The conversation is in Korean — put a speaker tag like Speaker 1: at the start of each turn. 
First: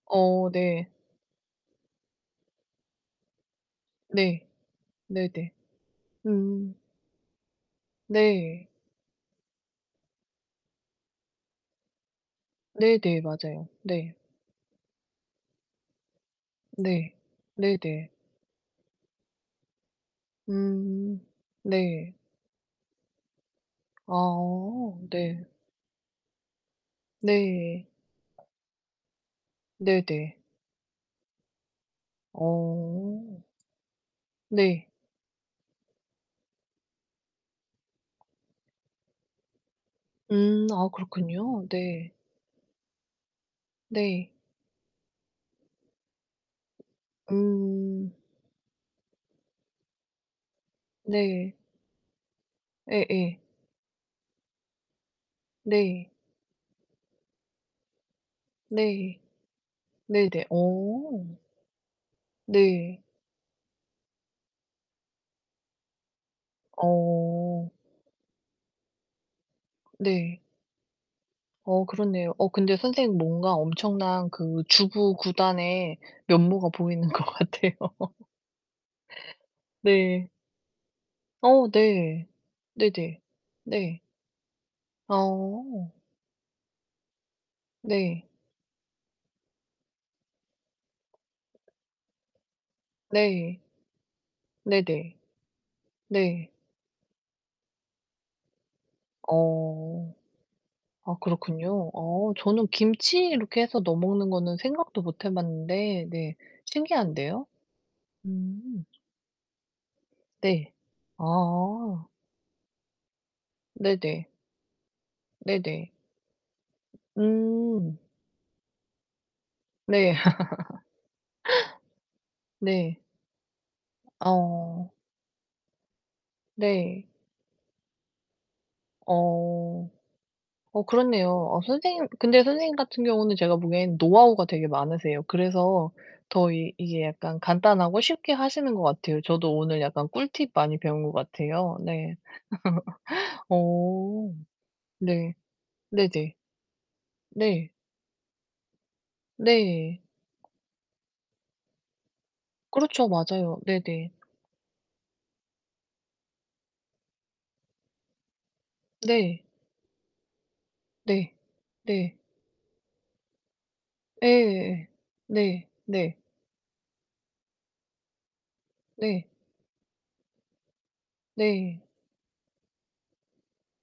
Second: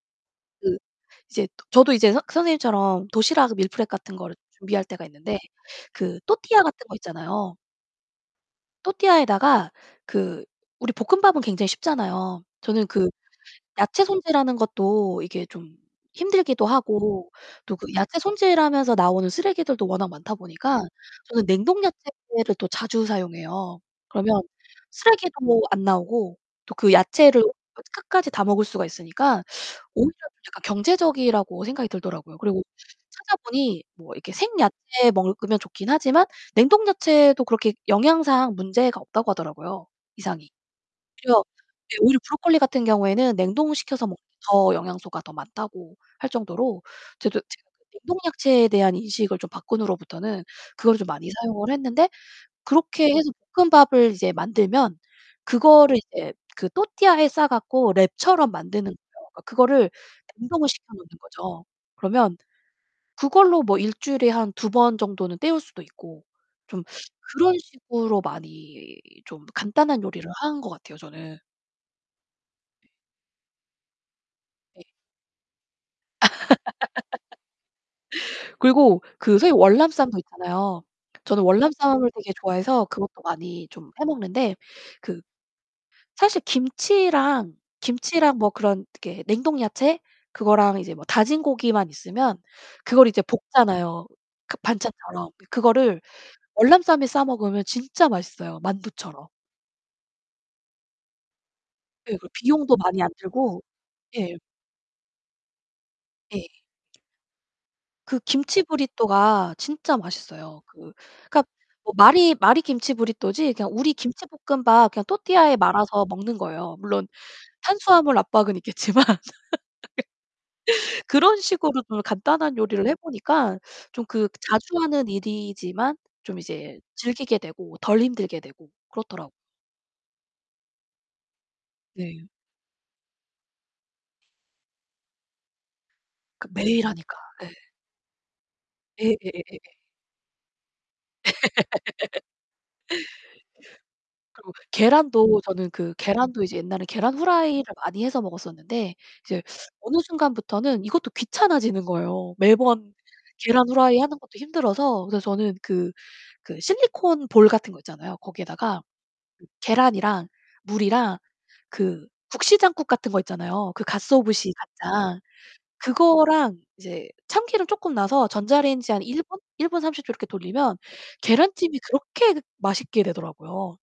Speaker 1: 어,
Speaker 2: 그
Speaker 1: 네.
Speaker 2: 이제 도 저도 이제 선 선생님처럼 도시락 밀프렙 같은 거를
Speaker 1: 네.
Speaker 2: 준비할 때가 있는데
Speaker 1: 네네.
Speaker 2: 그 또르띠아
Speaker 1: 음.
Speaker 2: 같은 거 있잖아요.
Speaker 1: 네.
Speaker 2: 또르띠아에다가 그 우리 볶음밥은 굉장히 쉽잖아요. 저는 그
Speaker 1: 네네. 맞아요.
Speaker 2: 야채
Speaker 1: 네.
Speaker 2: 손질하는 것도 이게 좀 힘들기도
Speaker 1: 네.
Speaker 2: 하고 또 그
Speaker 1: 네네.
Speaker 2: 야채 손질하면서 나오는 쓰레기들도 워낙 많다 보니까
Speaker 1: 음
Speaker 2: 저는 냉동
Speaker 1: 네.
Speaker 2: 야채를 또 자주 사용해요. 그러면
Speaker 1: 아.
Speaker 2: 쓰레기도
Speaker 1: 네.
Speaker 2: 뭐 안 나오고 또 그 야채를 그
Speaker 1: 네.
Speaker 2: 끝까지 다 먹을 수가 있으니까 오히려
Speaker 1: 네네.
Speaker 2: 약간 경제적이라고 생각이 들더라고요. 그리고
Speaker 1: 어.
Speaker 2: 찾아보니 뭐 이렇게
Speaker 1: 네.
Speaker 2: 생야채 먹으면 좋긴 하지만 냉동 야채도 그렇게 영양상 문제가 없다고 하더라고요, 이상이.
Speaker 1: 음 아,
Speaker 2: 그래서
Speaker 1: 그렇군요.
Speaker 2: 이
Speaker 1: 네.
Speaker 2: 오히려 브로콜리 같은 경우에는 냉동을 시켜서 먹는
Speaker 1: 네.
Speaker 2: 더 영양소가 더 많다고 할 정도로 저도 지금 이제
Speaker 1: 음.
Speaker 2: 냉동 야채에 대한 인식을 좀 바꾼 후로부터는 그거를 좀 많이
Speaker 1: 네.
Speaker 2: 사용을 했는데 그렇게 해서
Speaker 1: 예예.
Speaker 2: 볶음밥을 이제 만들면 그거를
Speaker 1: 네.
Speaker 2: 이제 그 또르띠아에 싸 갖고 랩처럼 만드는
Speaker 1: 네.
Speaker 2: 거예요. 그거를
Speaker 1: 네네.
Speaker 2: 냉동을 시켜 놓는
Speaker 1: 어.
Speaker 2: 거죠. 그러면
Speaker 1: 네.
Speaker 2: 그걸로 뭐 1 주일에 한 2 번 정도는 때울 수도 있고 좀 그런
Speaker 1: 어.
Speaker 2: 식으로 많이 좀 간단한 요리를
Speaker 1: 네.
Speaker 2: 하는 것 같아요, 저는.
Speaker 1: 어, 그렇네요. 어, 근데 선생님 뭔가 엄청난 그
Speaker 2: 네.
Speaker 1: 주부구단의 면모가 보이는 것 같아요.
Speaker 2: 그리고 그 새우 월남쌈도
Speaker 1: 네.
Speaker 2: 있잖아요. 저는
Speaker 1: 어,
Speaker 2: 월남쌈을
Speaker 1: 네.
Speaker 2: 되게 좋아해서
Speaker 1: 네네.
Speaker 2: 그것도 많이 좀
Speaker 1: 네.
Speaker 2: 해 먹는데 그
Speaker 1: 어.
Speaker 2: 사실 김치랑,
Speaker 1: 네.
Speaker 2: 김치랑 뭐 그런 이렇게 냉동 야채 그거랑 이제 뭐 다진 고기만 있으면 그걸 이제
Speaker 1: 네.
Speaker 2: 볶잖아요, 그
Speaker 1: 네네.
Speaker 2: 반찬처럼. 그거를
Speaker 1: 네.
Speaker 2: 월남쌈에 싸 먹으면 진짜 맛있어요, 만두처럼.
Speaker 1: 어. 아, 그렇군요.
Speaker 2: 예, 그
Speaker 1: 어, 저는
Speaker 2: 비용도 많이 안
Speaker 1: 김치 이렇게
Speaker 2: 들고.
Speaker 1: 해서 넣어 먹는
Speaker 2: 예.
Speaker 1: 거는 생각도 못 해 봤는데 네
Speaker 2: 예.
Speaker 1: 신기한데요?
Speaker 2: 그 김치
Speaker 1: 음.
Speaker 2: 브리또가 진짜 맛있어요.
Speaker 1: 네.
Speaker 2: 그 그러니까 뭐
Speaker 1: 아.
Speaker 2: 말이 말이 김치 브리또지 그냥 우리
Speaker 1: 네네.
Speaker 2: 김치볶음밥 그냥 또르띠아에
Speaker 1: 네네.
Speaker 2: 말아서 먹는 거예요. 물론
Speaker 1: 음.
Speaker 2: 탄수화물 압박은 있겠지만.
Speaker 1: 네.
Speaker 2: 그런 식으로 좀 간단한 요리를 해
Speaker 1: 네.
Speaker 2: 보니까는 좀 그 그 자주
Speaker 1: 어.
Speaker 2: 하는 일이지만 좀 이제
Speaker 1: 네.
Speaker 2: 즐기게 되고 덜 힘들게 되고 그렇더라고
Speaker 1: 어 어, 그렇네요. 어 선생님
Speaker 2: 네.
Speaker 1: 근데 선생님 같은 경우는 제가 보기엔 노하우가 되게 많으세요. 그래서
Speaker 2: 그
Speaker 1: 더 이
Speaker 2: 매일
Speaker 1: 이게
Speaker 2: 하니까.
Speaker 1: 약간
Speaker 2: 예.
Speaker 1: 간단하고 쉽게 하시는 것
Speaker 2: 예,
Speaker 1: 같아요. 저도
Speaker 2: 예예예예.
Speaker 1: 오늘 약간 꿀팁 많이 배운 것 같아요. 네. 어.
Speaker 2: 그리고
Speaker 1: 네.
Speaker 2: 계란도 저는 그
Speaker 1: 네네.
Speaker 2: 계란도 이제 옛날에 계란 프라이를
Speaker 1: 네.
Speaker 2: 많이 해서 먹었었는데 이제 어느
Speaker 1: 네.
Speaker 2: 순간부터는 이것도 귀찮아지는 거예요. 매번
Speaker 1: 그렇죠. 맞아요.
Speaker 2: 계란 후라이
Speaker 1: 네네.
Speaker 2: 하는 것도 힘들어서. 그래서 저는 그 그 실리콘 볼 같은 거 있잖아요. 거기에다가
Speaker 1: 네.
Speaker 2: 계란이랑 물이랑
Speaker 1: 네,
Speaker 2: 그
Speaker 1: 네.
Speaker 2: 국시장국 같은 거 있잖아요. 그 가쓰오부시
Speaker 1: 예예예.
Speaker 2: 간장.
Speaker 1: 네, 네.
Speaker 2: 그거랑 이제 참기름 조금 넣어서 전자레인지에 한 1
Speaker 1: 네.
Speaker 2: 분? 1 분 30초 이렇게 돌리면 계란찜이
Speaker 1: 네.
Speaker 2: 그렇게 그 맛있게 되더라고요.